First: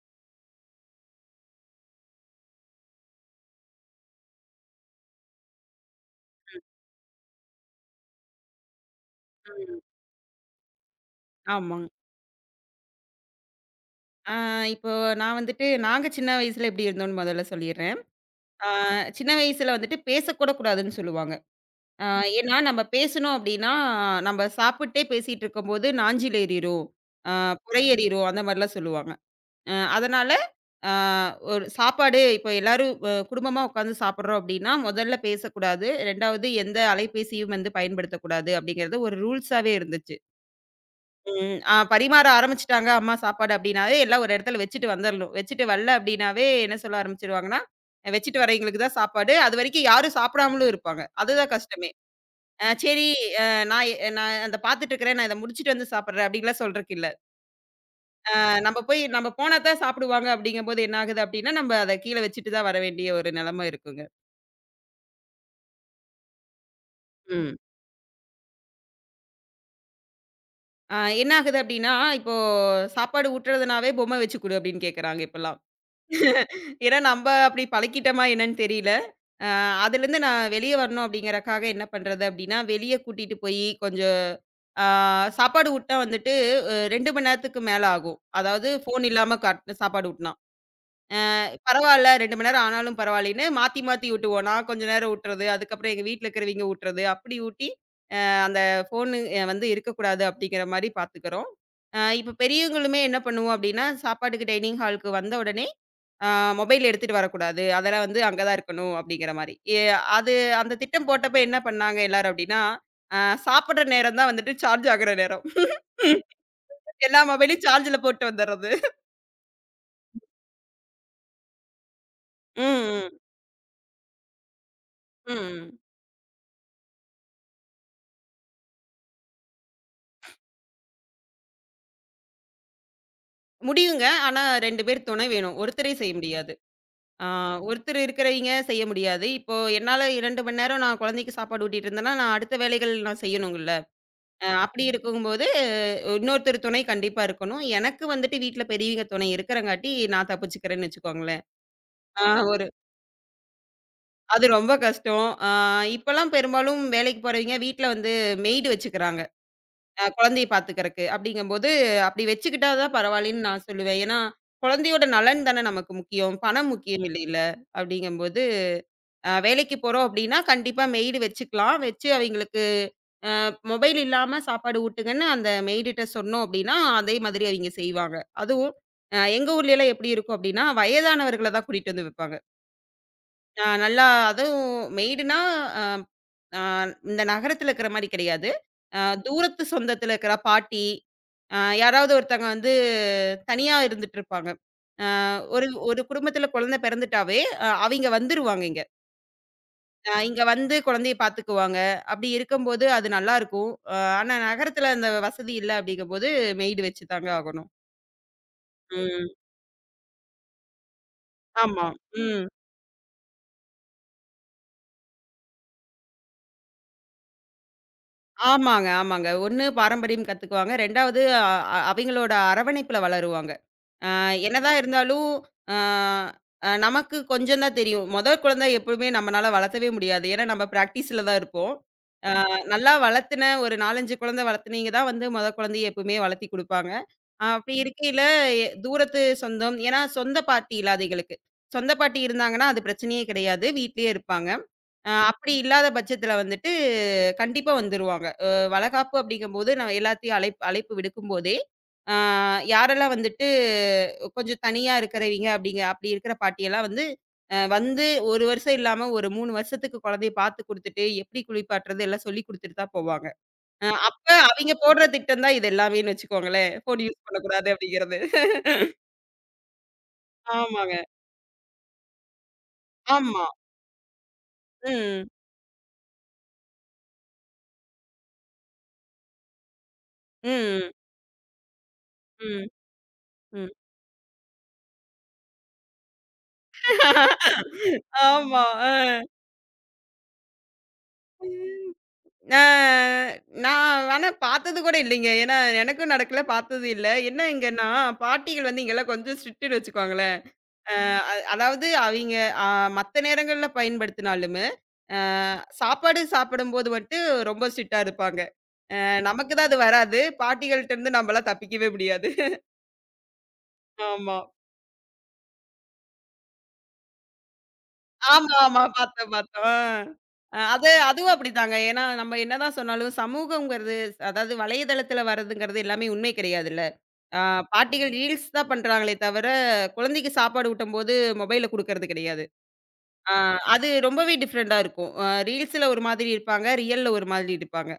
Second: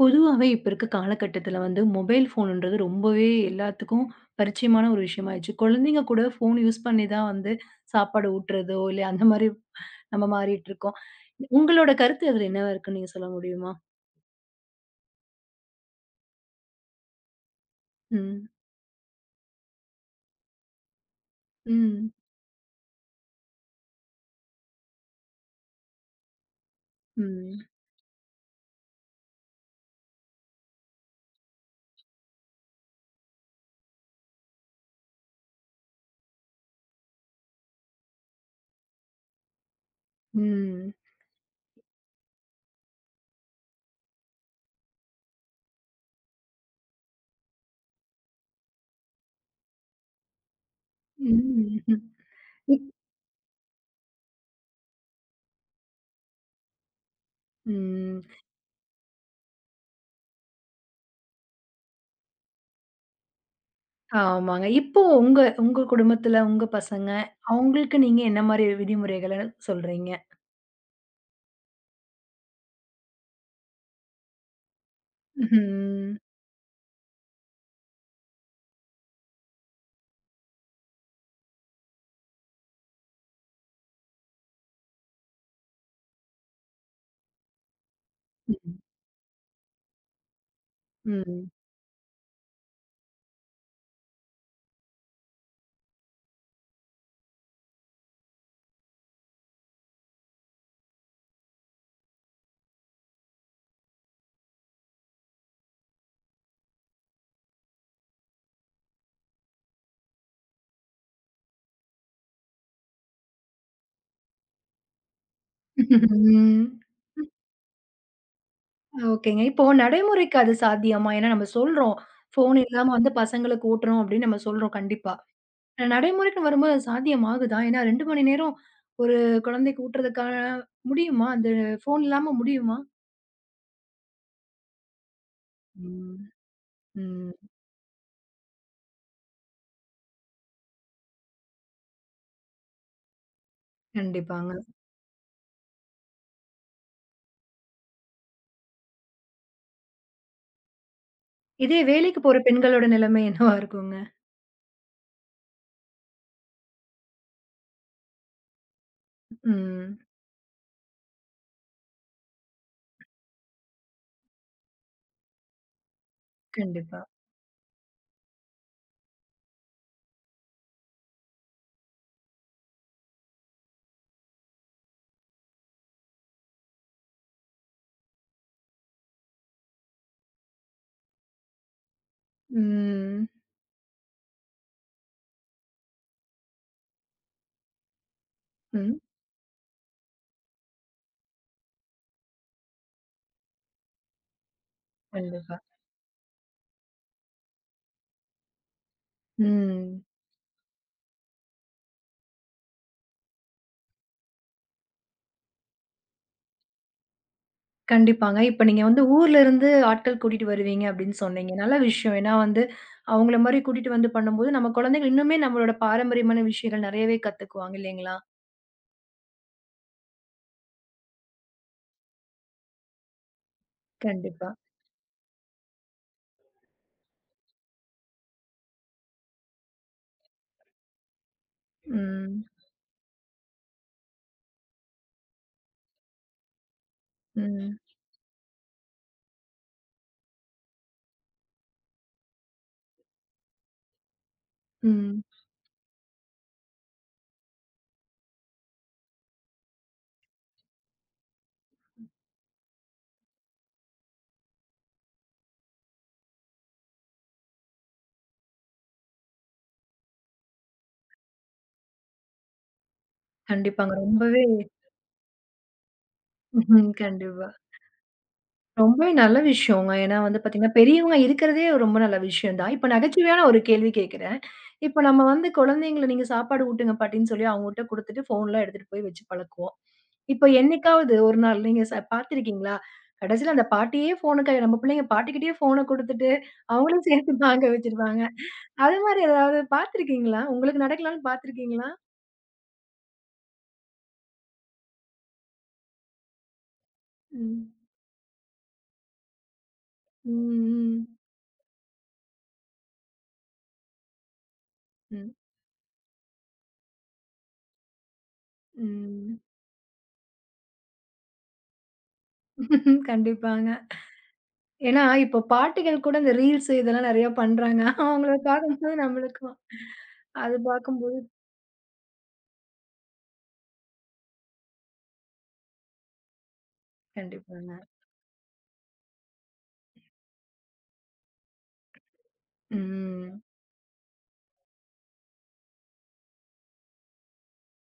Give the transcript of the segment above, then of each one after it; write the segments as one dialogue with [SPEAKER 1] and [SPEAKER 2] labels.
[SPEAKER 1] பொதுவாவே இப்ப இருக்க காலகட்டத்துல வந்து மொபைல் ஃபோனுன்றது ரொம்பவே எல்லாத்துக்கும் பரிச்சயமான ஒரு விஷயமாயிடுச்சு. குழந்தைங்க கூட ஃபோன் யூஸ் பண்ணி தான் வந்து சாப்பாடு ஊட்டுறதோ, இல்ல அந்த மாரி
[SPEAKER 2] ம்.
[SPEAKER 1] நம்ம மாறிட்டு இருக்கோம்.
[SPEAKER 2] ஆமாங்க.
[SPEAKER 1] உங்களோட கருத்து அதுல என்னவா இருக்குன்னு நீங்க சொல்ல முடியுமா?
[SPEAKER 2] ஆ இப்போ நான் வந்துட்டு நாங்க சின்ன வயசுல எப்படி இருந்தோம்னு முதல்ல சொல்லிர்றேன்.
[SPEAKER 1] ம்.
[SPEAKER 2] ஆ சின்ன வயசுல வந்துட்டு பேசக்கூட கூடாதுன்னு சொல்லுவாங்க. ஆ
[SPEAKER 1] ம்.
[SPEAKER 2] ஏன்னா நம்ம பேசணும் அப்படின்னா, நம்ம சாப்பிட்டே பேசிட்டு இருக்கும்போது நாஞ்சில் ஏறிரும், ஆ
[SPEAKER 1] ம்.
[SPEAKER 2] புரை ஏறிரும் அந்த மாதிரிலாம் சொல்லுவாங்க. அதனால ஆ ஒரு சாப்பாடு இப்போ எல்லாரும் குடும்பமா உட்காந்து சாப்பிடுறோம் அப்படின்னா, முதல்ல பேசக்கூடாது. 2வது எந்த அலைபேசியும் வந்து பயன்படுத்தக்கூடாது அப்படிங்கிறது ஒரு ரூல்ஸாவே இருந்துச்சு.
[SPEAKER 1] ம்.
[SPEAKER 2] ம். பரிமாற ஆரம்பிச்சுட்டாங்க அம்மா சாப்பாடு அப்படின்னாவே, எல்லாம் ஒரு இடத்துல வச்சுட்டு வந்துரணும். வச்சுட்டு வரல அப்படின்னாவே என்ன சொல்ல ஆரம்பிச்சுருவாங்கன்னா, "வச்சுட்டு வரவைங்களுக்கு தான் சாப்பாடு." அதுவரைக்கும் யாரும் சாப்பிடாமலும் இருப்பாங்க. அதுதான் கஷ்டமே.
[SPEAKER 1] ம். இப்
[SPEAKER 2] சரி. அ நான் அந்த பார்த்துட்டு இருக்கிறேன். நான் இத முடிச்சுட்டு வந்து சாப்பிடுறேன் அப்படின்லாம் சொல்றக்கு இல்ல.
[SPEAKER 1] ம்.
[SPEAKER 2] நம்ம போனா தான் சாப்பிடுவாங்க அப்படிங்கும்போது என்ன ஆகுது அப்படின்னா, நம்ம அத கீழ வச்சுட்டு தான் வர வேண்டிய ஒரு நிலைமை இருக்குங்க.
[SPEAKER 1] ஆமாங்க. இப்போ உங்க உங்க குடும்பத்துல உங்க பசங்க,
[SPEAKER 2] ம்.
[SPEAKER 1] அவங்களுக்கு நீங்க என்ன மாரி விதிமுறைகள சொல்றீங்க?
[SPEAKER 2] என்ன ஆகுது அப்படின்னா, இப்போ சாப்பாடு ஊட்டுறதுனாவே பொம்மை வச்சு குடு அப்படின்னு கேட்கறாங்க இப்பல்லாம்.
[SPEAKER 1] ம்.
[SPEAKER 2] ஏன்னா நம்ப அப்படி பழக்கிட்டோமா என்னன்னு தெரியல. அ அதுலேருந்து நான் வெளிய வரணும் அப்படிங்கிறக்காக என்ன பண்றது அப்படின்னா, வெளிய கூட்டிட்டு போயி கொஞ்சம் ஆ சாப்பாடு ஊட்னா வந்துட்டு 2 மணி நேரத்துக்கு மேல ஆகும். அதாவது
[SPEAKER 1] ம்.
[SPEAKER 2] ஃபோன் இல்லாம காட் சாப்பாடு ஊட்னா. பரவால்ல, 2 மணி நேரம் ஆனாலும் பரவாயில்லன்னு மாத்தி மாத்தி ஊட்டுவோம். நான் கொஞ்ச நேரம் ஊட்டுறது, அதுக்கப்புறம் எங்க வீட்ல இருக்கிறவைங்க ஊட்டுறது, அப்படி ஊட்டி அந்த ஃபோனு வந்து இருக்கக்கூடாது அப்படிங்கிற மாரி பார்த்துக்கிறோம். இப்ப பெரியவங்களுமே என்ன பண்ணுவோம் அப்படின்னா, சாப்பாட்டுக்கு டைனிங் ஹாலுக்கு வந்த உடனே, அ மொபைல் எடுத்துட்டு வரக்கூடாது. அதெல்லாம் வந்து அங்க தான் இருக்கணும் அப்படிங்கிற மாரி. அது அந்த திட்டம் போட்டப்ப என்ன பண்ணாங்க எல்லாரும் அப்படின்னா, அ சாப்பிடுற நேரம் தான் வந்துட்டு சார்ஜ் ஆகுற நேரம்.
[SPEAKER 1] ம்.
[SPEAKER 2] எல்லா மொபைலையும் சார்ஜ்ல போட்டு வந்துர்றது.
[SPEAKER 1] ஓகேங்க. இப்போ நடைமுறைக்கு அது சாத்தியமா? ஏன்னா நம்ம சொல்றோம். ஃபோன் இல்லாம வந்து
[SPEAKER 2] ம்,
[SPEAKER 1] பசங்களுக்கு ஊட்டுறோம் அப்படின்னு நம்ம சொல்றோம் கண்டிப்பா.
[SPEAKER 2] ம், ம்.
[SPEAKER 1] ஆனா நடைமுறைக்குன்னு வரும்போது அது சாத்தியமாகுதா? ஏன்னா 2 மணி நேரம் ஒரு குழந்தைக்கு ஊட்டுறதுக்கான முடியுமா? அந்த ஃபோன் இல்லாம முடியுமா?
[SPEAKER 2] முடியுங்க. ஆனா 2 பேர் துணை வேணும். ஒருத்தரே செய்ய
[SPEAKER 1] ம்.
[SPEAKER 2] முடியாது. ஆ,
[SPEAKER 1] ம்.
[SPEAKER 2] ஒருத்தர் இருக்கிறவைங்க செய்ய முடியாது. இப்போ என்னால 2 மணி நேரம் நான் குழந்தைக்கு சாப்பாடு ஊட்டிட்டு இருந்தேன்னா, நான் அடுத்த வேலைகள் நான் செய்யணுங்கல்ல.
[SPEAKER 1] கண்டிப்பாங்க.
[SPEAKER 2] அப்படி இருக்கும்போது இன்னொருத்தர் துணை கண்டிப்பா இருக்கணும். எனக்கு வந்துட்டு வீட்ல பெரியவங்க துணை இருக்கிறங்காட்டி நான் தப்பிச்சுக்கிறேன்னு வச்சுக்கோங்களேன்.
[SPEAKER 1] இதே வேலைக்கு
[SPEAKER 2] ஆ
[SPEAKER 1] போற
[SPEAKER 2] ஒரு
[SPEAKER 1] பெண்களோட நிலைமை என்னவா இருக்குங்க?
[SPEAKER 2] அது ரொம்ப கஷ்டம். இப்பலாம் பெரும்பாலும் வேலைக்கு போறவைங்க வீட்ல வந்து மெய்டு வச்சுக்கிறாங்க.
[SPEAKER 1] ம்.
[SPEAKER 2] குழந்தைய பார்த்துக்கறக்கு. அப்படிங்கும்போது அப்படி வச்சுக்கிட்டா தான் பரவாயில்லன்னு நான் சொல்லுவேன். ஏன்னா, குழந்தையோட நலன் தானே நமக்கு முக்கியம். பணம்
[SPEAKER 1] கண்டிப்பா.
[SPEAKER 2] முக்கியம் இல்லைல்ல. அப்படிங்கும்போது வேலைக்கு போறோம் அப்படின்னா, கண்டிப்பா மெய்டு வச்சுக்கலாம். வச்சு அவைங்களுக்கு மொபைல் இல்லாம சாப்பாடு ஊட்டுங்கன்னு அந்த மெய்டுட்ட சொன்னோம் அப்படின்னா, அதே மாதிரி அவைங்க செய்வாங்க. அதுவும் எங்க ஊர்லலாம் எப்படி இருக்கும் அப்படின்னா, வயதானவர்கள தான் கூட்டிட்டு வந்து வைப்பாங்க.
[SPEAKER 1] ம்.
[SPEAKER 2] நல்லா. அதுவும் மெய்டுனா அ அ இந்த நகரத்துல இருக்கிற மாரி கிடையாது.
[SPEAKER 1] ம்.
[SPEAKER 2] அ தூரத்து சொந்தத்துல இருக்கிற பாட்டி, அ யாராவது ஒருத்தங்க வந்து தனியா இருந்துட்டு இருப்பாங்க.
[SPEAKER 1] கண்டிப்பா.
[SPEAKER 2] ஒரு ஒரு குடும்பத்துல குழந்தை பிறந்துட்டாவே, அவைங்க வந்துருவாங்க இங்க.
[SPEAKER 1] ம்.
[SPEAKER 2] இங்க வந்து குழந்தைய பார்த்துக்குவாங்க. அப்படி இருக்கும்போது அது நல்லாருக்கும். ஆனா நகரத்துல அந்த வசதி இல்ல அப்படிங்கும்போது மெய்டு வச்சு தாங்க ஆகணும்.
[SPEAKER 1] கண்டிப்பாங்க. இப்ப நீங்க வந்து
[SPEAKER 2] ம்.
[SPEAKER 1] ஊர்ல இருந்து ஆட்கள் கூட்டிட்டு வருவீங்க அப்படின்னு சொன்னீங்க. நல்ல
[SPEAKER 2] ஆமா.
[SPEAKER 1] விஷயம். ஏன்னா
[SPEAKER 2] ம்.
[SPEAKER 1] வந்து, அவங்கள மாரி கூட்டிட்டு வந்து பண்ணும்போது, நம்ம குழந்தைகள் இன்னுமே நம்மளோட பாரம்பரியமான விஷயங்கள் நெறையவே கத்துக்குவாங்க இல்லைங்களா?
[SPEAKER 2] ஆமாங்க, ஆமாங்க. 1 பாரம்பரியம் கத்துக்குவாங்க. 2வது அ அ அவைங்களோட அரவணைப்புல வளருவாங்க.
[SPEAKER 1] கண்டிப்பா.
[SPEAKER 2] என்னதான் இருந்தாலும், அ அ நமக்கு கொஞ்சம் தான் தெரியும். முதல் குழந்தை எப்பவுமே நம்மனால வளர்த்தவே முடியாது. ஏன்னா, நம்ம பிராக்டிஸ்ல தான் இருப்போம். அ
[SPEAKER 1] ம்.
[SPEAKER 2] நல்லா வளர்த்துன ஒரு 4, 5 குழந்தை வளர்த்துனீங்க தான் வந்து முதல் குழந்தைய எப்பவுமே வளர்த்தி குடுப்பாங்க. அப்படி
[SPEAKER 1] ம்.
[SPEAKER 2] இருக்கையில தூரத்து சொந்தம் ஏன்னா சொந்த பாட்டி இல்லாத எங்களுக்கு. சொந்த பாட்டி இருந்தாங்கன்னா அது பிரச்சனையே கிடையாது. வீட்லயே இருப்பாங்க.
[SPEAKER 1] ம்.
[SPEAKER 2] அப்படி இல்லாத பட்சத்தில வந்துட்டு, கண்டிப்பா வந்துருவாங்க. வளகாப்பு அப்படிங்கும்போது, நான் எல்லாத்தையும் அழைப்பு விடுக்கும்போதே, அ யாரெல்லாம் வந்துட்டு கொஞ்சம் தனியா இருக்கிறவைங்க அப்படிங்க அப்படி இருக்கிற பாட்டியெல்லாம் வந்து, வந்து 1 வருஷம் இல்லாம ஒரு 3 வருஷத்துக்கு குழந்தைய பார்த்து குடுத்துட்டு, எப்படி குளிப்பாட்டுறது எல்லாம் சொல்லிக் குடுத்துட்டு தான் போவாங்க.
[SPEAKER 1] கண்டிப்பாங்க.
[SPEAKER 2] அப்ப
[SPEAKER 1] ரொம்பவே
[SPEAKER 2] அவைங்க போடுற திட்டம் தான் இது எல்லாமேன்னு வச்சுக்கோங்களேன்.
[SPEAKER 1] ம்ஹ்ம்.
[SPEAKER 2] ஃபோன் யூஸ்
[SPEAKER 1] கண்டிப்பா.
[SPEAKER 2] பண்ணக்கூடாது அப்படிங்கிறது.
[SPEAKER 1] ரொம்பவே நல்ல விஷயங்க. ஏன்னா வந்து பாத்தீங்கன்னா,
[SPEAKER 2] ஆமாங்க.
[SPEAKER 1] பெரியவங்க இருக்கிறதே ரொம்ப நல்ல விஷயம் தான். இப்ப நகைச்சுவையான
[SPEAKER 2] ஆமா.
[SPEAKER 1] ஒரு கேள்வி கேட்கிறேன். இப்ப நம்ம
[SPEAKER 2] ம்.
[SPEAKER 1] வந்து குழந்தைங்கள நீங்க சாப்பாடு ஊட்டுங்க பாட்டின்னு சொல்லி அவங்ககிட்ட குடுத்துட்டு ஃபோன்லாம் எடுத்துட்டு போய் வச்சு பழக்குவோம். இப்ப
[SPEAKER 2] ம்.
[SPEAKER 1] என்னைக்காவது ஒரு நாள் நீங்க ச
[SPEAKER 2] ம்.
[SPEAKER 1] பார்த்திருக்கீங்களா? கடைசியில அந்த
[SPEAKER 2] ம்.
[SPEAKER 1] பாட்டியே ஃபோன கை நம்ம பிள்ளைங்க பாட்டிக்கிட்டயே ஃபோன குடுத்துட்டு, அவங்களும் சேர்த்து
[SPEAKER 2] ம்.
[SPEAKER 1] வாங்க வச்சுருவாங்க.
[SPEAKER 2] ஆமா. அ.
[SPEAKER 1] அது மாரி ஏதாவது பார்த்திருக்கீங்களா? உங்களுக்கு நடக்கலான்னு பார்த்திருக்கீங்களா?
[SPEAKER 2] ஆ நான் ஆனா பார்த்தது கூட இல்லைங்க. ஏன்னா, எனக்கும் நடக்கல, பார்த்ததும் இல்ல. என்ன
[SPEAKER 1] ம்.
[SPEAKER 2] இங்கன்னா, பாட்டிகள் வந்து இங்கலாம் கொஞ்சம் ஸ்ட்ரிக்ட்டுன்னு வச்சுக்கோங்களேன். அ
[SPEAKER 1] ம்.
[SPEAKER 2] ம். அ அதாவது அவிங்க அ மத்த நேரங்கள்ல பயன்படுத்தினாலுமே, அ
[SPEAKER 1] ம்.
[SPEAKER 2] சாப்பாடு சாப்பிடும்போது மட்டும் ரொம்ப ஸ்ட்ரிக்ட்டா இருப்பாங்க.
[SPEAKER 1] ம்.
[SPEAKER 2] நமக்கு தான் அது வராது. பாட்டிகள்ட்டருந்து நம்பலாம் தப்பிக்கவே முடியாது.
[SPEAKER 1] கண்டிப்பாங்க.
[SPEAKER 2] ஆமா.
[SPEAKER 1] ஏன்னா இப்ப பாட்டிகள் கூட இந்த ரீல்ஸ் இதெல்லாம் நெறைய பண்றாங்க. அவங்கள
[SPEAKER 2] ஆமா, ஆமா.
[SPEAKER 1] பார்க்கும்போது
[SPEAKER 2] பார்த்தோம்,
[SPEAKER 1] நம்மளுக்கும்
[SPEAKER 2] பார்த்தோம். ஆ.
[SPEAKER 1] அது
[SPEAKER 2] அ அது
[SPEAKER 1] பார்க்கும்போது
[SPEAKER 2] அதுவும் அப்படித்தாங்க. ஏன்னா, நம்ம என்னதான் சொன்னாலும் சமூகங்கிறது, அதாவது வலைதளத்தில வரதுங்கிறது எல்லாமே உண்மை கிடையாதுல்ல. ஆ
[SPEAKER 1] கண்டிப்பாங்க.
[SPEAKER 2] பாட்டிகள் ரீல்ஸ் தான் பண்றாங்களே தவிர, குழந்தைக்கு சாப்பாடு ஊட்டும்போது மொபைல குடுக்கறது கிடையாது. ஆ
[SPEAKER 1] ம்.
[SPEAKER 2] அது ரொம்பவே டிஃப்ரெண்ட்டா இருக்கும். ரீல்ஸ்ல ஒரு மாதிரி இருப்பாங்க, ரியல்ல ஒரு மாதிரி இருப்பாங்க.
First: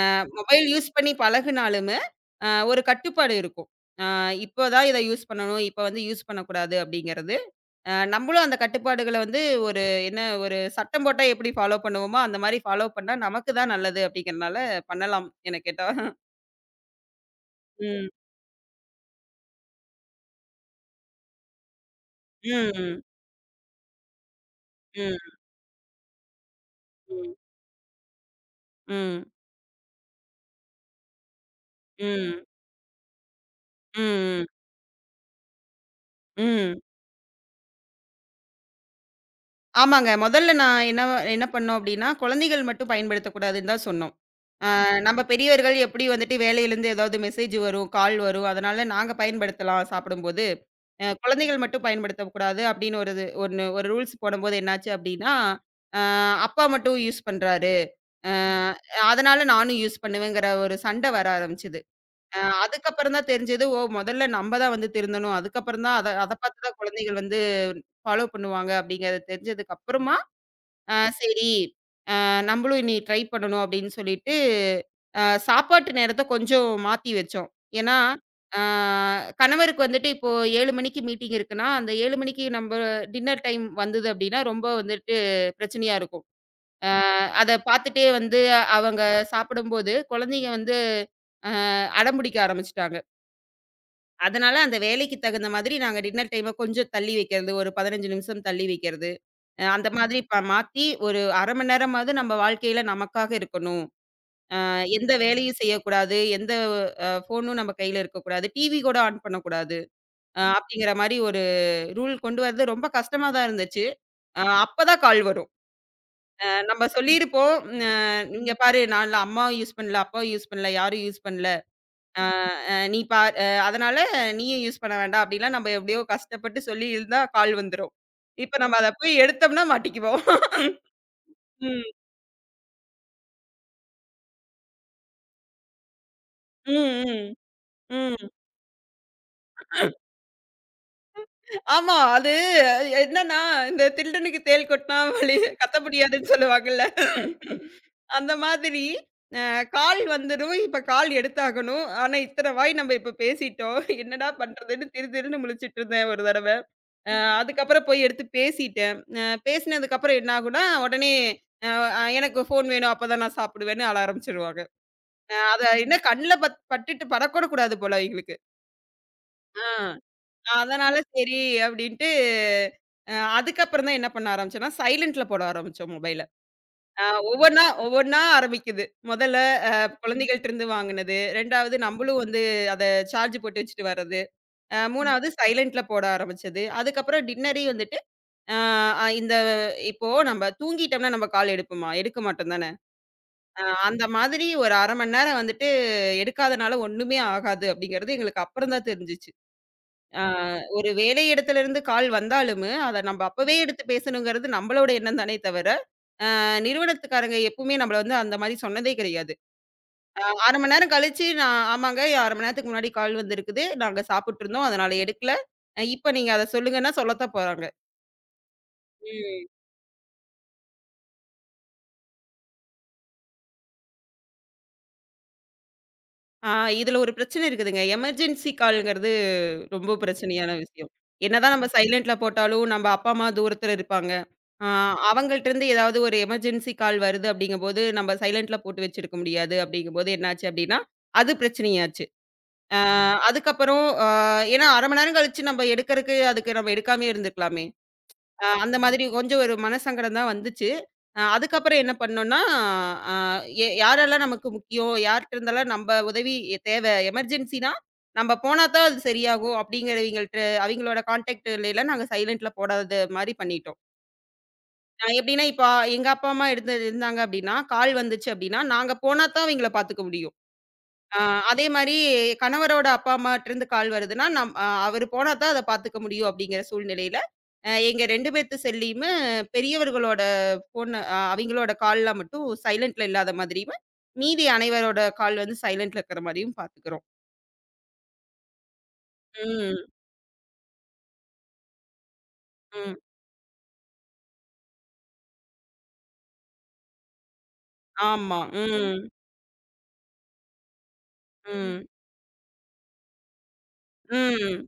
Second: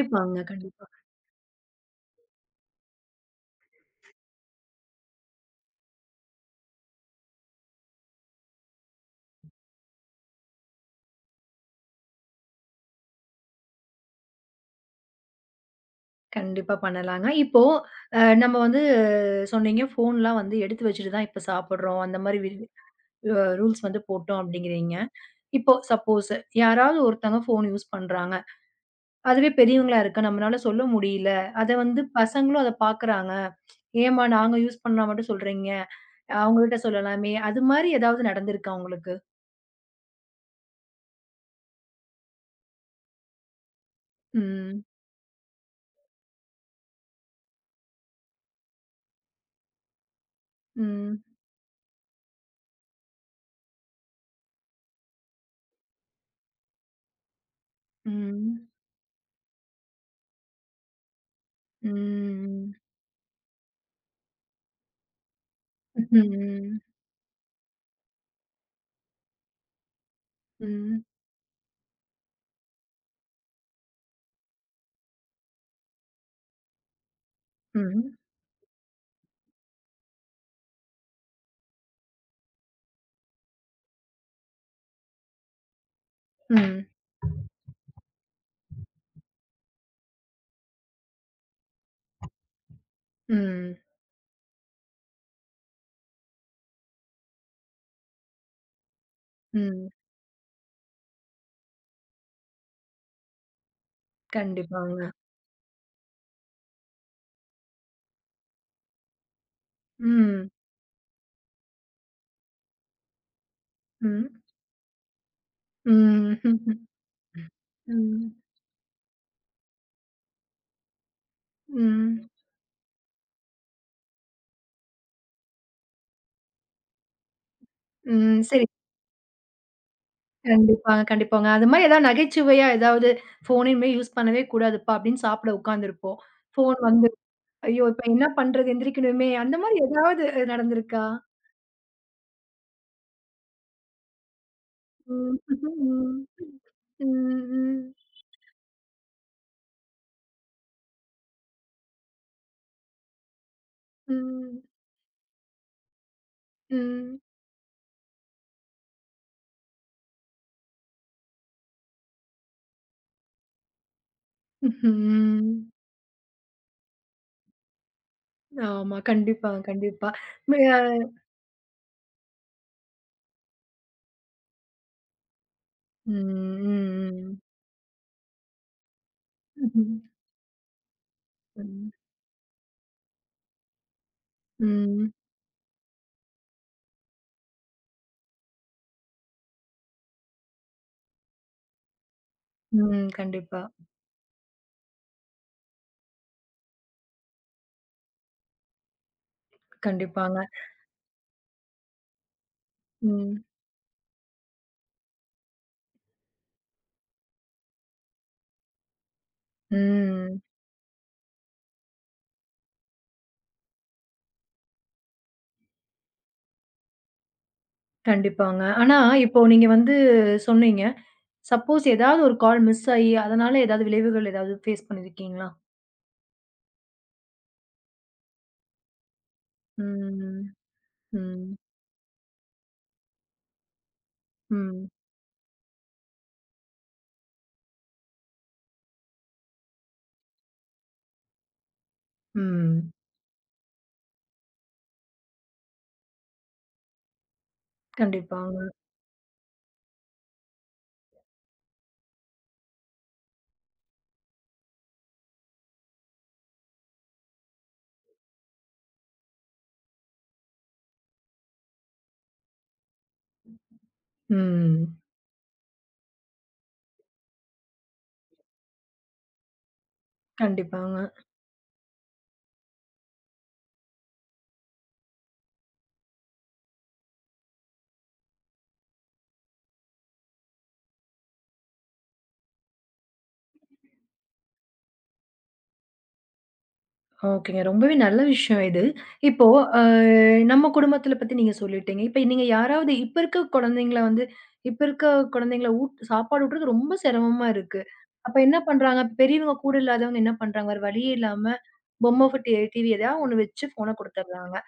[SPEAKER 2] மொபைல்
[SPEAKER 1] கண்டிப்பா.
[SPEAKER 2] யூஸ் பண்ணி பழகுனாலுமே, ஒரு கட்டுப்பாடு இருக்கும். ஆ இப்பதான் இத யூஸ் பண்ணணும், இப்ப வந்து யூஸ் பண்ணக்கூடாது அப்படிங்கிறது. நம்மளும் அந்த கட்டுப்பாடுகள வந்து ஒரு என்ன ஒரு சட்டம் போட்டா எப்படி ஃபாலோ பண்ணுவோமோ, அந்த மாரி ஃபாலோ பண்ணா நமக்கு தான் நல்லது அப்படிங்கிறனால பண்ணலாம், என்ன கேட்டா.
[SPEAKER 1] கண்டிப்பா பண்ணலாங்க. இப்போ
[SPEAKER 2] ம்.
[SPEAKER 1] நம்ம வந்து சொன்னீங்க, ஃபோன்லாம் வந்து எடுத்து வச்சுட்டு தான் இப்ப சாப்பிடுறோம். அந்த மாரி வி
[SPEAKER 2] ம். ம்.
[SPEAKER 1] அ ரூல்ஸ் வந்து போட்டோம் அப்டிங்கிறீங்க.
[SPEAKER 2] ம்.
[SPEAKER 1] இப்போ சப்போஸ் யாராவது
[SPEAKER 2] ம்.
[SPEAKER 1] ஒருத்தவங்க ஃபோன் யூஸ் பண்றாங்க.
[SPEAKER 2] ம்.
[SPEAKER 1] அதுவே பெரியவங்களா இருக்க நம்மளால சொல்ல முடியல. அத வந்து
[SPEAKER 2] ம்.
[SPEAKER 1] பசங்களும் அத பார்க்குறாங்க. ஏம்மா
[SPEAKER 2] ம்.
[SPEAKER 1] நாங்க யூஸ் பண்ணா மட்டும் சொல்றீங்க.
[SPEAKER 2] ம்.
[SPEAKER 1] அவங்ககிட்ட சொல்லலாமே! அது மாரி ஏதாவது நடந்திருக்கா உங்களுக்கு?
[SPEAKER 2] ஆமாங்க. முதல்ல நான் என்ன என்ன பண்ணோம் அப்டின்னா, குழந்தைகள் மட்டும் பயன்படுத்தக்கூடாதுன்னு தான் சொன்னோம்.
[SPEAKER 1] ம்.
[SPEAKER 2] நம்ம பெரியவர்கள் எப்படி வந்துட்டு வேலையிலேருந்து ஏதாவது மெசேஜ் வரும், கால் வரும். அதனால நாங்க பயன்படுத்தலாம் சாப்பிடும்போது.
[SPEAKER 1] ம்.
[SPEAKER 2] குழந்தைகள் மட்டும் பயன்படுத்தக்கூடாது அப்படின்னு ஒரு இது ஒண்ணு ஒரு ரூல்ஸ் போடும்போது என்னாச்சு அப்படின்னா, அ அப்பா மட்டும் யூஸ் பண்றாரு. அ
[SPEAKER 1] ம்.
[SPEAKER 2] அதனால நானும் யூஸ் பண்ணுவேங்கிற ஒரு சண்டை வர ஆரம்பிச்சது. அ
[SPEAKER 1] ம்.
[SPEAKER 2] அதுக்கப்புறம் தான் தெரிஞ்சது, ஓ! முதல்ல நம்ம தான் வந்து திருந்தணும். அதுக்கப்புறம் தான்
[SPEAKER 1] ம்.
[SPEAKER 2] அத அத பார்த்து
[SPEAKER 1] ம்.
[SPEAKER 2] தான் குழந்தைகள் வந்து ஃபாலோ பண்ணுவாங்க அப்படிங்கிறது தெரிஞ்சதுக்கு அப்புறமா
[SPEAKER 1] ம்.
[SPEAKER 2] சரி, நம்பளும் இனி ட்ரை பண்ணணும் அப்படின்னு சொல்லிட்டு, அ சாப்பாட்டு நேரத்த கொஞ்சம் மாத்தி வச்சோம். ஏன்னா,
[SPEAKER 1] ம்.
[SPEAKER 2] ஆ கணவருக்கு வந்துட்டு இப்போ 7 மணிக்கு மீட்டிங் இருக்குன்னா, அந்த 7 மணிக்கு நம்ப டின்னர் டைம் வந்தது அப்படின்னா, ரொம்ப வந்துட்டு பிரச்சனையா இருக்கும்.
[SPEAKER 1] ம்.
[SPEAKER 2] அ அத பார்த்துட்டே வந்து அவங்க சாப்பிடும்போது, குழந்தைங்க வந்து அ அடம்பிடிக்க ஆரம்பிச்சுட்டாங்க.
[SPEAKER 1] ம்.
[SPEAKER 2] அதனால அந்த வேலைக்கு தகுந்த மாதிரி நாங்க டின்னர் டைம கொஞ்சம் தள்ளி வைக்கிறது, ஒரு 15 நிமிஷம் தள்ளி வைக்கிறது.
[SPEAKER 1] ம்.
[SPEAKER 2] அந்த மாதிரி இப்ப மாத்தி ஒரு 1/2 மணி நேரமாவது நம்ம வாழ்க்கையில நமக்காக இருக்கணும்.
[SPEAKER 1] கண்டிப்பாங்க.
[SPEAKER 2] எந்த வேலையும் செய்யக்கூடாது. எந்த ஃபோனும் நம்ம கையில இருக்கக்கூடாது. டிவி கூட ஆன் பண்ணக்கூடாது.
[SPEAKER 1] ம்.
[SPEAKER 2] அப்படிங்கிற மாரி ஒரு ரூல் கொண்டு வரது ரொம்ப கஷ்டமா தான் இருந்துச்சு.
[SPEAKER 1] ம்.
[SPEAKER 2] அப்பதான் கால் வரும். நம்ம
[SPEAKER 1] ம்.
[SPEAKER 2] சொல்லியிருப்போம். அ
[SPEAKER 1] ம்.
[SPEAKER 2] "இங்க பாரு, நான்லாம் அம்மாவும் யூஸ் பண்ணல, அப்பாவும் யூஸ் பண்ணல, யாரும் யூஸ் பண்ணல. அ
[SPEAKER 1] ம்.
[SPEAKER 2] அ நீ பா அ அதனால நீயும் யூஸ் பண்ண வேண்டாம்." அப்படிலாம் நம்ம எப்படியோ கஷ்டப்பட்டு சொல்லியிருந்தா கால் வந்துரும்.
[SPEAKER 1] ம்.
[SPEAKER 2] இப்ப
[SPEAKER 1] சரி.
[SPEAKER 2] நம்ம அத போய் எடுத்தோம்னா மாட்டிக்குவோம்.
[SPEAKER 1] கண்டிப்பாங்க, கண்டிப்பாங்க. அது
[SPEAKER 2] ம்.
[SPEAKER 1] மாரி ஏதாவது நகைச்சுவையா ஏதாவது ஃபோன் இனிமே யூஸ் பண்ணவே கூடாதுப்பா! அப்படின்னு சாப்பிட உட்காந்துருப்போம். ஃபோன்
[SPEAKER 2] ம்,
[SPEAKER 1] வந்து
[SPEAKER 2] ம்,
[SPEAKER 1] ஐயோ! இப்ப என்ன
[SPEAKER 2] ம்.
[SPEAKER 1] பண்றது? எந்திரிக்கணுமே! அந்த மாரி ஏதாவது நடந்திருக்கா?
[SPEAKER 2] ஆமா. அது என்னன்னா, இந்த "திருடனுக்கு தேள் கொட்டினா
[SPEAKER 1] ம்.
[SPEAKER 2] வலி கத்த
[SPEAKER 1] ம்.
[SPEAKER 2] முடியாதுன்னு" சொல்லுவாங்கல்ல.
[SPEAKER 1] ம்.
[SPEAKER 2] அந்த மாதிரி அ கால் வந்துரும். இப்ப கால் எடுத்தாகணும். ஆனா, இத்தன வாய் நம்ம இப்ப பேசிட்டோம். என்னடா
[SPEAKER 1] ம்.
[SPEAKER 2] பண்றதுன்னு திரு திருன்னு முழிச்சுட்டுருந்தேன் ஒரு தடவ. அ
[SPEAKER 1] ம்.
[SPEAKER 2] ம். அதுக்கப்புறம் போய் எடுத்து பேசிட்டேன். பேசினதுக்கப்புறம் என்ன ஆகும்னா, உடனே அ அ "எனக்கு ஃபோன் வேணும். அப்பதான் நான் சாப்பிடுவேன்னு" அழ ஆரம்பிச்சுருவாங்க. அ அத
[SPEAKER 1] ம்.
[SPEAKER 2] ம். என்ன கண்ல பட்டுட்டு படக்கூட கூடாது போல அவைங்களுக்கு.
[SPEAKER 1] ஆமா. கண்டிப்பா,
[SPEAKER 2] ஆ.
[SPEAKER 1] கண்டிப்பா.
[SPEAKER 2] அதனால
[SPEAKER 1] ம்.
[SPEAKER 2] சரி அப்டின்ட்டு, அ அதுக்கப்புறம் தான் என்ன பண்ண ஆரம்பிச்சோம்னா, சைலன்ட்ல போட ஆரம்பிச்சோம் மொபைல. அ
[SPEAKER 1] ம்.
[SPEAKER 2] ஒவ்வொன்னா ஒவ்வொன்னா ஆரம்பிக்குது. முதல்ல அ
[SPEAKER 1] ம்.
[SPEAKER 2] குழந்தைகள்ட்டருந்து வாங்குனது. 2வது
[SPEAKER 1] ம்.
[SPEAKER 2] நம்மளும் வந்து அத சார்ஜ் போட்டு வச்சுட்டு வர்றது. அ ம்.
[SPEAKER 1] ம்.
[SPEAKER 2] 3வது சைலன்ட்ல போட ஆரம்பிச்சது. அதுக்கப்புறம் டின்னரே வந்துட்டு, அ அ இந்த இப்போ நம்ம தூங்கிட்டோம்னா நம்ம கால் எடுப்போமா? எடுக்க மாட்டோம் தானே!
[SPEAKER 1] ம். கண்டிப்பா,
[SPEAKER 2] அ அந்த மாதிரி ஒரு 1/2 மணி நேரம் வந்துட்டு எடுக்காதனால ஒண்ணுமே ஆகாது அப்டிங்கிறது எங்களுக்கு அப்புறம் தான் தெரிஞ்சுச்சு. ஆ
[SPEAKER 1] கண்டிப்பாங்க.
[SPEAKER 2] ஒரு வேலை இடத்திலிருந்து கால் வந்தாலுமே, அத நம்ம
[SPEAKER 1] ம்,
[SPEAKER 2] அப்பவே எடுத்து பேசணுங்கிறது நம்மளோட எண்ணம் தானே தவிர, நிறுவனத்துக்காரங்க எப்பவுமே நம்மள வந்து அந்த மாரி சொன்னதே கிடையாது. அ
[SPEAKER 1] ம்.
[SPEAKER 2] 1/2 மணி நேரம் கழிச்சு நான் ஆமாங்க 1/2 மணி நேரத்துக்கு முன்னாடி கால் வந்திருக்குது. நாங்க சாப்பிட்டுருந்தோம். அதனால எடுக்கல. இப்ப நீங்க அத சொல்லுங்கன்னா சொல்லத்தான் போறாங்க.
[SPEAKER 1] கண்டிப்பாங்க. ஆனா, இப்போ
[SPEAKER 2] ம்.
[SPEAKER 1] நீங்க வந்து சொன்னீங்க. சப்போஸ் ஏதாவது ஒரு கால் மிஸ் ஆயி, அதனால ஏதாவது விளைவுகள் ஏதாவது ஃபேஸ் பண்ணியிருக்கீங்களா?
[SPEAKER 2] ஆ இதுல ஒரு பிரச்சனை இருக்குதுங்க. எமர்ஜென்சி கால்ங்கிறது ரொம்ப பிரச்சனையான
[SPEAKER 1] ம்,
[SPEAKER 2] விஷயம். என்னதான்
[SPEAKER 1] ம்,
[SPEAKER 2] நம்ம சைலன்ட்ல போட்டாலும், நம்ம அப்பா, அம்மா தூரத்துல இருப்பாங்க. ஆ
[SPEAKER 1] ம்,
[SPEAKER 2] அவங்கள்ட்டருந்து ஏதாவது ஒரு எமர்ஜென்சி கால் வருது அப்படிங்கும்போது, நம்ம சைலன்ட்ல போட்டு வச்சிருக்க முடியாது. அப்படிங்கும்போது என்னாச்சு அப்படின்னா, அது பிரச்சனையாச்சு. ஆ
[SPEAKER 1] ம்.
[SPEAKER 2] அதுக்கப்புறம் ஏன்னா 1/2 மணி நேரம் கழிச்சு நம்ம எடுக்கறக்கு, அதுக்கு நம்ம எடுக்காமயே இருந்திருக்கலாமே!
[SPEAKER 1] கண்டிப்பாங்க.
[SPEAKER 2] அந்த மாதிரி கொஞ்சம் ஒரு மனசங்கடம் தான் வந்துச்சு. அதுக்கப்புறம் என்ன பண்ணோம்னா, அ எ யாரெல்லாம் நமக்கு முக்கியம், யார்ட்ட இருந்தெல்லாம் நம்ப உதவி தேவை, எமர்ஜென்சினா நம்ம போனா தான் அது சரியாகும் அப்படிங்கிறவங்கள்ட்ட அவிங்களோட கான்டாக்ட்லலாம் நாங்க சைலன்ட்ல போடாத மாரி பண்ணிட்டோம்.
[SPEAKER 1] ம்.
[SPEAKER 2] எப்படின்னா, இப்ப எங்க அப்பா, அம்மா இருந்து இருந்தாங்க அப்படின்னா, கால் வந்துச்சு அப்படின்னா, நாங்க போனா தான் அவிங்கள பாத்துக்க முடியும்.
[SPEAKER 1] கண்டிப்பாங்க.
[SPEAKER 2] ஆ அதே மாரி கணவரோட அப்பா, அம்மாட்டருந்து கால் வருதுன்னா, நம் அ அவரு போனா தான் அத பாத்துக்க முடியும் அப்படிங்கிற சூழ்நிலையில, எங்க 2 பேத்து செல்லையுமே பெரியவர்களோட ஃபோன் அவிங்களோட கால்லாம் மட்டும் சைலன்ட்ல இல்லாத மாதிரியும், மீதி அனைவரோட கால் வந்து சைலன்ட்ல இருக்கிற மாரியும் பாத்துக்கிறோம்.
[SPEAKER 1] ஓகேங்க. ரொம்பவே நல்ல விஷயம் இது. இப்போ
[SPEAKER 2] ம்,
[SPEAKER 1] அ நம்ம குடும்பத்தில பத்தி நீங்க சொல்லிட்டீங்க. இப்ப நீங்க யாராவது
[SPEAKER 2] ம்.
[SPEAKER 1] இப்ப இருக்க குழந்தைங்கள வந்து இப்ப இருக்க குழந்தைங்கள ஊட் சாப்பாடு ஊட்டுறது ரொம்ப சிரமமா இருக்கு. அப்ப
[SPEAKER 2] ஆமா.
[SPEAKER 1] என்ன பண்றாங்க?
[SPEAKER 2] ம்,
[SPEAKER 1] பெரியவங்க கூட இல்லாதவங்க என்ன பண்றாங்க? வேற வழியே இல்லாம
[SPEAKER 2] ம்,
[SPEAKER 1] பொம்மை ஃபட்டி டிவி எதாவது ஒண்ணு வச்சு ஃபோன குடுத்துடுறாங்க.
[SPEAKER 2] ம்,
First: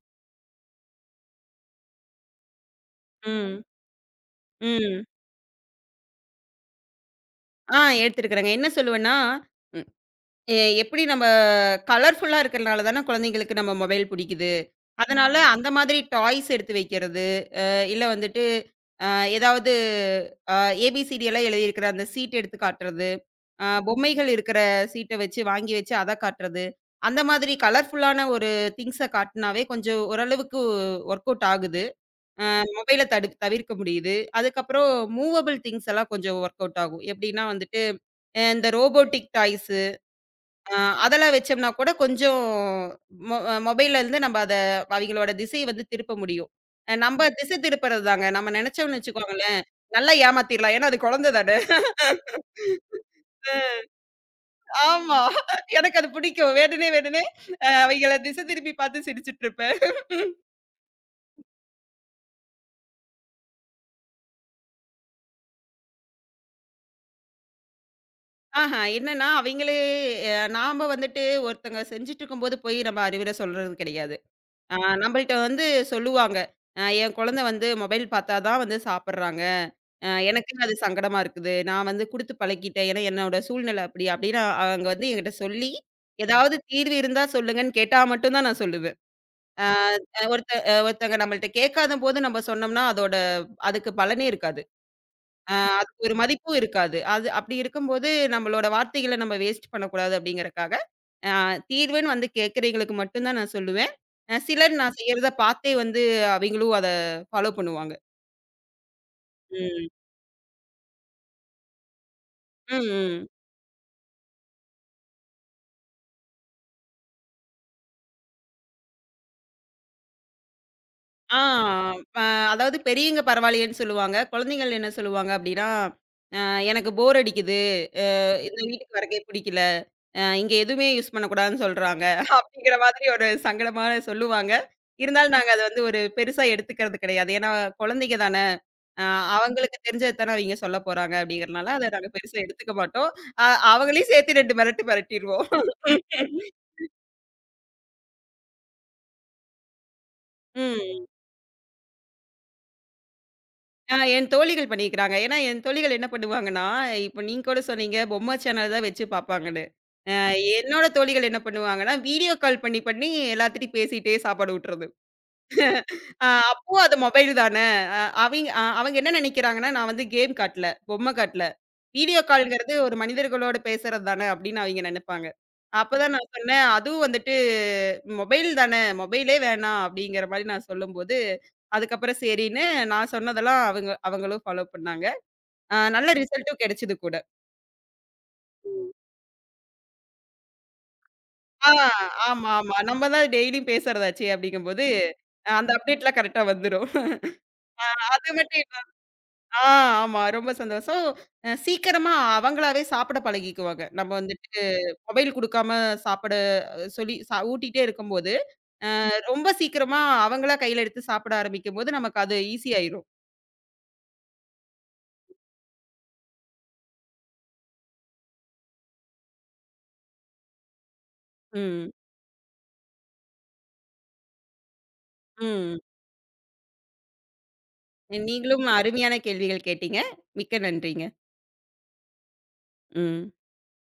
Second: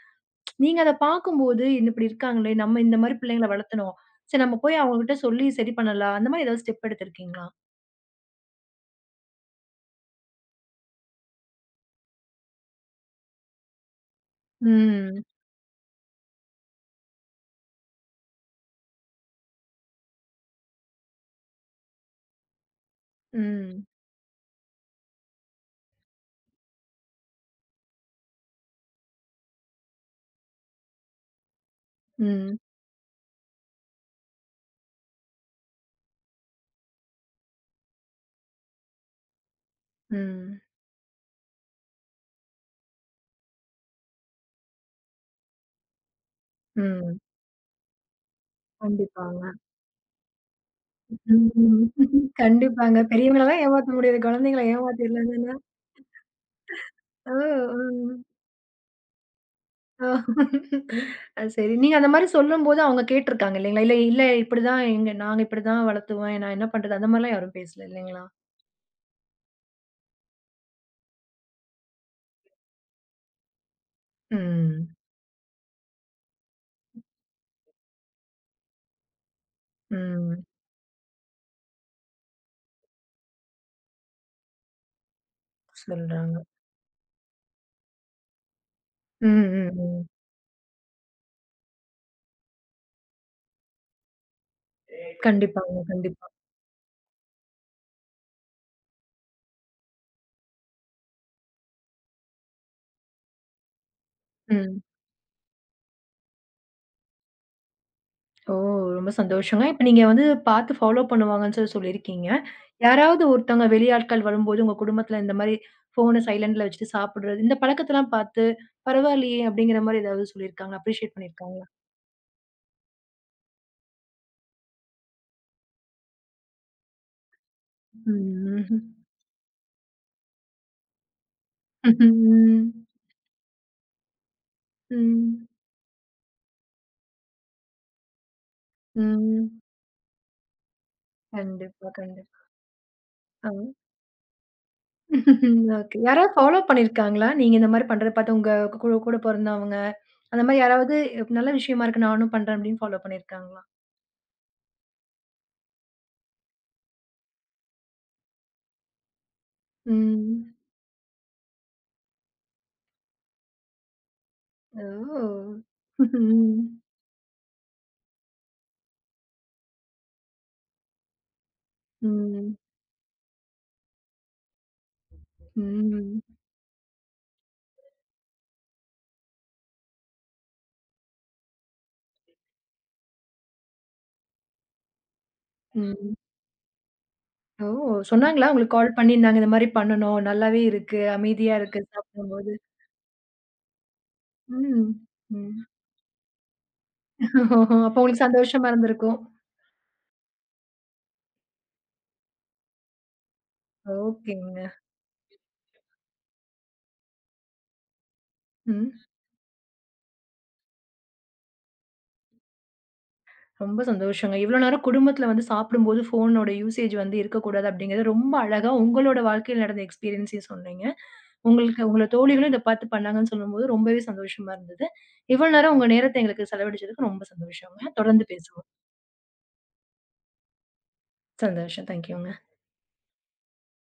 [SPEAKER 1] நீங்க அத பார்க்கும்போது இந்த இப்படி இருக்காங்களே! நம்ம இந்த மாரி பிள்ளைங்கள
[SPEAKER 2] ம்,
[SPEAKER 1] வளர்த்தணும். சரி நம்ம போய்
[SPEAKER 2] ம்.
[SPEAKER 1] அவங்ககிட்ட சொல்லி சரி பண்ணலாம். அந்த மாரி ஏதாவது ஸ்டெப் எடுத்திருக்கீங்களா?
[SPEAKER 2] எடுத்துருக்குறேங்க. என்ன சொல்லுவேன்னா, ம் எ எப்படி நம்ம கலர்ஃபுல்லா இருக்கிறனால தான குழந்தைங்களுக்கு நம்ம மொபைல் புடிக்குது.
[SPEAKER 1] ம்.
[SPEAKER 2] அதனால அந்த மாதிரி டாய்ஸ் எடுத்து வைக்கிறது, இல்ல வந்துட்டு அ ஏதாவது அ ஏபிசிடி எல்லாம் எழுதியிருக்கிற அந்த சீட் எடுத்து காட்டுறது,
[SPEAKER 1] ம்.
[SPEAKER 2] பொம்மைகள் இருக்கிற சீட்ட வச்சு வாங்கி வச்சு அத காட்டுறது, அந்த மாதிரி கலர்ஃபுல்லான ஒரு திங்ஸ காட்டுனாவே கொஞ்சம் ஓரளவுக்கு ஒர்க் அவுட் ஆகுது.
[SPEAKER 1] ம்.
[SPEAKER 2] மொபைல தவிர்க்க முடியுது. அதுக்கப்புறம் மூவபிள் திங்ஸ் எல்லாம் கொஞ்சம் ஒர்க் அவுட் ஆகும். எப்படின்னா வந்துட்டு, இந்த ரோபோட்டிக் டாய்ஸ்
[SPEAKER 1] ம்.
[SPEAKER 2] ஆ அதெல்லாம் வச்சோம்னா கூட கொஞ்சம் மொ மொபைல்ல இருந்து நம்ம அத அவிங்களோட திசைய வந்து திருப்ப முடியும்.
[SPEAKER 1] ம்.
[SPEAKER 2] நம்ம திசை திருப்புறது தாங்க. நம்ம நெனச்சோம்னு
[SPEAKER 1] கண்டிப்பாங்க.
[SPEAKER 2] வச்சுக்கோங்களேன், நல்லா ஏமாத்திரலாம். ஏன்னா அது குழந்தை தானே.
[SPEAKER 1] ம். கண்டிப்பாங்க. பெரியவங்களலாம்
[SPEAKER 2] அ
[SPEAKER 1] ஏமாத்த முடியாது. குழந்தைங்கள
[SPEAKER 2] ஆமா.
[SPEAKER 1] ஏமாத்திரலாம்தானே?
[SPEAKER 2] எனக்கு அது பிடிக்கும். வேணுனே வேணுனே
[SPEAKER 1] ஓ!
[SPEAKER 2] அவைங்கள
[SPEAKER 1] ம்.
[SPEAKER 2] திசை திருப்பி பார்த்து சிரிச்சுட்டுருப்பேன்.
[SPEAKER 1] ஓ! அது சரி. நீங்க அந்த மாரி சொல்லும்போது அவங்க கேட்டுருக்காங்க இல்லைங்களா? இல்ல, இல்ல இப்படிதான் எங்க நாங்க இப்படிதான் வளர்த்துவோம். நான் என்ன பண்றது? அந்த மாரிலாம் யாரும் பேசல இல்லைங்களா?
[SPEAKER 2] ஆஹா, என்னன்னா அவைங்களே நாம வந்துட்டு ஒருத்தங்க செஞ்சுட்டுருக்கும்போது போய் நம்ம அறிவுரை சொல்றது கிடையாது. ஆ
[SPEAKER 1] ம்.
[SPEAKER 2] நம்மள்ட்ட வந்து சொல்லுவாங்க. என் குழந்தை வந்து மொபைல் பார்த்தா தான் வந்து சாப்பிடுறாங்க.
[SPEAKER 1] ம்.
[SPEAKER 2] எனக்குன்னு அது சங்கடமா இருக்குது. நான் வந்து குடுத்து பழக்கிட்டேன். ஏன்னா என்னோட சூழ்நிலை அப்படி அப்படின்னு அவங்க வந்து என்கிட்ட சொல்லி,
[SPEAKER 1] சொல்றாங்க.
[SPEAKER 2] ஏதாவது தீர்வு இருந்தா சொல்லுங்கன்னு கேட்டா மட்டும் தான் நான் சொல்லுவேன்.
[SPEAKER 1] ம்,
[SPEAKER 2] அ
[SPEAKER 1] ம், ம்.
[SPEAKER 2] ஒருத்தங்க நம்மள்ட்ட கேட்காத போது நம்ம சொன்னோம்னா, அதோட அதுக்கு பலனே இருக்காது. அ
[SPEAKER 1] கண்டிப்பாங்க,
[SPEAKER 2] அதுக்கு ஒரு
[SPEAKER 1] கண்டிப்பா.
[SPEAKER 2] மதிப்பும் இருக்காது. அது அப்படி இருக்கும்போது நம்மளோட வார்த்தைகள நம்ம வேஸ்ட் பண்ணக்கூடாது அப்படிங்கிறக்காக அ தீர்வுன்னு வந்து கேட்கிறவைங்களுக்கு மட்டும் தான் நான் சொல்லுவேன். சிலர்
[SPEAKER 1] ம்.
[SPEAKER 2] நான் செய்யறத பார்த்தே வந்து அவைங்களும் அத ஃபாலோ பண்ணுவாங்க.
[SPEAKER 1] ஓ! ரொம்ப சந்தோஷங்க. இப்ப
[SPEAKER 2] ம்.
[SPEAKER 1] நீங்க வந்து பார்த்து ஃபாலோ பண்ணுவாங்கன்னு சொல்லியிருக்கீங்க.
[SPEAKER 2] ம்,
[SPEAKER 1] யாராவது
[SPEAKER 2] ம்.
[SPEAKER 1] ஒருத்தவங்க வெளியாட்கள் வரும்போது, உங்க குடும்பத்துல இந்த மாரி ஃபோன சைலன்ட்ல வச்சுட்டு சாப்பிடுறது, இந்த பழக்கத்தலாம் பார்த்து, பரவாயில்லையே அப்படிங்கிற மாரி ஏதாவது சொல்லியிருக்காங்களா? அப்ரிஷியேட்
[SPEAKER 2] ஆ
[SPEAKER 1] பண்ணியிருக்காங்களா?
[SPEAKER 2] அ அதாவது பெரியவங்க பரவாயில்லையேன்னு சொல்லுவாங்க. குழந்தைகள் என்ன சொல்லுவாங்க அப்டின்னா, அ எனக்கு போர் அடிக்குது. அ இந்த
[SPEAKER 1] ம்.
[SPEAKER 2] வீட்டுக்கு வரக்கே பிடிக்கல. இங்க எதுவுமே யூஸ் பண்ணக்கூடாதுன்னு சொல்றாங்க. அப்டிங்கிற
[SPEAKER 1] ம்.
[SPEAKER 2] மாதிரி ஒரு சங்கடமா சொல்லுவாங்க. இருந்தாலும்
[SPEAKER 1] ம்.
[SPEAKER 2] நாங்க அத வந்து ஒரு பெருசா எடுத்துக்கிறது கிடையாது. ஏன்னா குழந்தைங்க தான. ஆ
[SPEAKER 1] ம்.
[SPEAKER 2] அவங்களுக்கு தெரிஞ்சது தானே அவைங்க சொல்ல போறாங்க அப்படிங்கிறனால,
[SPEAKER 1] கண்டிப்பா,
[SPEAKER 2] அத நாங்க
[SPEAKER 1] கண்டிப்பா.
[SPEAKER 2] பெருசா எடுத்துக்க மாட்டோம். அ
[SPEAKER 1] ஆ.
[SPEAKER 2] அவங்களையும் சேர்த்து 2 மிரட்டிருவோம்.
[SPEAKER 1] ஓகே. யாராவது ஃபாலோ பண்ணியிருக்காங்களா? நீங்க இந்த மாரி பண்றத பார்த்து உங்க கூட கூட பொறந்தவங்க, அந்த மாரி யாராவது
[SPEAKER 2] ம்.
[SPEAKER 1] நல்ல விஷயமா இருக்கு நானும் பண்றேன் அப்படின்னு ஃபாலோ பண்ணியிருக்காங்களா?
[SPEAKER 2] என் தோழிகள் பண்ணியிருக்கிறாங்க. ஏன்னா என் தோழிகள் என்ன பண்ணுவாங்கன்னா, இப்ப நீங்க கூட சொன்னீங்க, பொம்மை சேனல் தான் வச்சு பார்ப்பாங்கன்னு. அ
[SPEAKER 1] ம்.
[SPEAKER 2] என்னோட தோழிகள் என்ன பண்ணுவாங்கன்னா, வீடியோ கால் பண்ணி பண்ணி எல்லாத்துட்டயும் பேசிட்டே சாப்பாடு ஊட்டுறது.
[SPEAKER 1] ஓ!
[SPEAKER 2] அ அப்போ
[SPEAKER 1] ம்.
[SPEAKER 2] அது மொபைல் தான. அ அவிங்க அ அவங்க என்ன நெனைக்கிறாங்கன்னா, நான் வந்து கேம் காட்டல, பொம்மை காட்டல. வீடியோ
[SPEAKER 1] ம்.
[SPEAKER 2] கால்ங்கிறது ஒரு மனிதர்களோட பேசுறது தான அப்படின்னு அவிங்க நெனைப்பாங்க. அப்பதான்
[SPEAKER 1] ம்.
[SPEAKER 2] நான் சொன்னேன், அதுவும் வந்துட்டு மொபைல் தான, மொபைலே வேணாம் அப்படிங்கிற மாரி நான் சொல்லும்போது, அதுக்கப்புறம் சரின்னு நான் சொன்னதெல்லாம் அவங்களும் ஃபாலோ பண்ணாங்க. நல்ல
[SPEAKER 1] ம்.
[SPEAKER 2] ரிசல்ட்டும் கிடைச்சது கூட.
[SPEAKER 1] ஓ! சொன்னாங்களா? உங்களுக்கு கால் பண்ணியிருந்தாங்க. இந்த மாரி பண்ணுனோம். நல்லாவே இருக்கு. அமைதியா
[SPEAKER 2] ஆ
[SPEAKER 1] இருக்கு
[SPEAKER 2] ஆமா,
[SPEAKER 1] சாப்பிடும்போது.
[SPEAKER 2] ஆமா. நம்ம தான் டெய்லியும் பேசுறதாச்சே அப்படிங்கும்போது,
[SPEAKER 1] ம். ம்.
[SPEAKER 2] அந்த அப்டேட்லாம் கரெக்ட்டா வந்துரும்.
[SPEAKER 1] ஓஹோ!
[SPEAKER 2] அ
[SPEAKER 1] அப்போ உங்களுக்கு
[SPEAKER 2] அது மட்டும்
[SPEAKER 1] சந்தோஷமா இருந்திருக்கும்.
[SPEAKER 2] ஆ, ஆமா. ரொம்ப சந்தோஷம். சீக்கிரமா அவங்களாவே சாப்பிட பழகிக்குவாங்க. நம்ம வந்துட்டு
[SPEAKER 1] ஓகேங்க.
[SPEAKER 2] மொபைல் குடுக்காம சாப்பிட சொல்லி ஊட்டிட்டே இருக்கும்போது,
[SPEAKER 1] ம்.
[SPEAKER 2] ரொம்ப சீக்கிரமா அவங்களா கையில எடுத்து சாப்பிட ஆரம்பிக்கும்போது, நமக்கு அது ஈஸி ஆயிரும்.
[SPEAKER 1] ரொம்ப சந்தோஷங்க. இவ்ளோ நேரம் குடும்பத்தில வந்து சாப்பிடும்போது ஃபோனோட யூசேஜ் வந்து இருக்கக்கூடாது அப்படிங்கிறது ரொம்ப அழகா உங்களோட வாழ்க்கையில நடந்த எக்ஸ்பீரியன்ஸையும் சொன்னீங்க. உங்களுக்கு
[SPEAKER 2] ம்,
[SPEAKER 1] உங்கள தோழிகளும் இத பார்த்து பண்ணாங்கன்னு சொல்லும்போது ரொம்பவே சந்தோஷமா இருந்தது. இவ்ளோ நேரம்
[SPEAKER 2] ம்.
[SPEAKER 1] உங்க நேரத்த எங்களுக்கு செலவழிச்சதுக்கு ரொம்ப சந்தோஷங்க. தொடர்ந்து
[SPEAKER 2] நீங்களும்
[SPEAKER 1] பேசுவோம்.
[SPEAKER 2] அருமையான கேள்விகள் கேட்டீங்க. மிக்க நன்றிங்க.
[SPEAKER 1] சந்தோஷம். தேங்க்யூங்க.
[SPEAKER 2] ம்.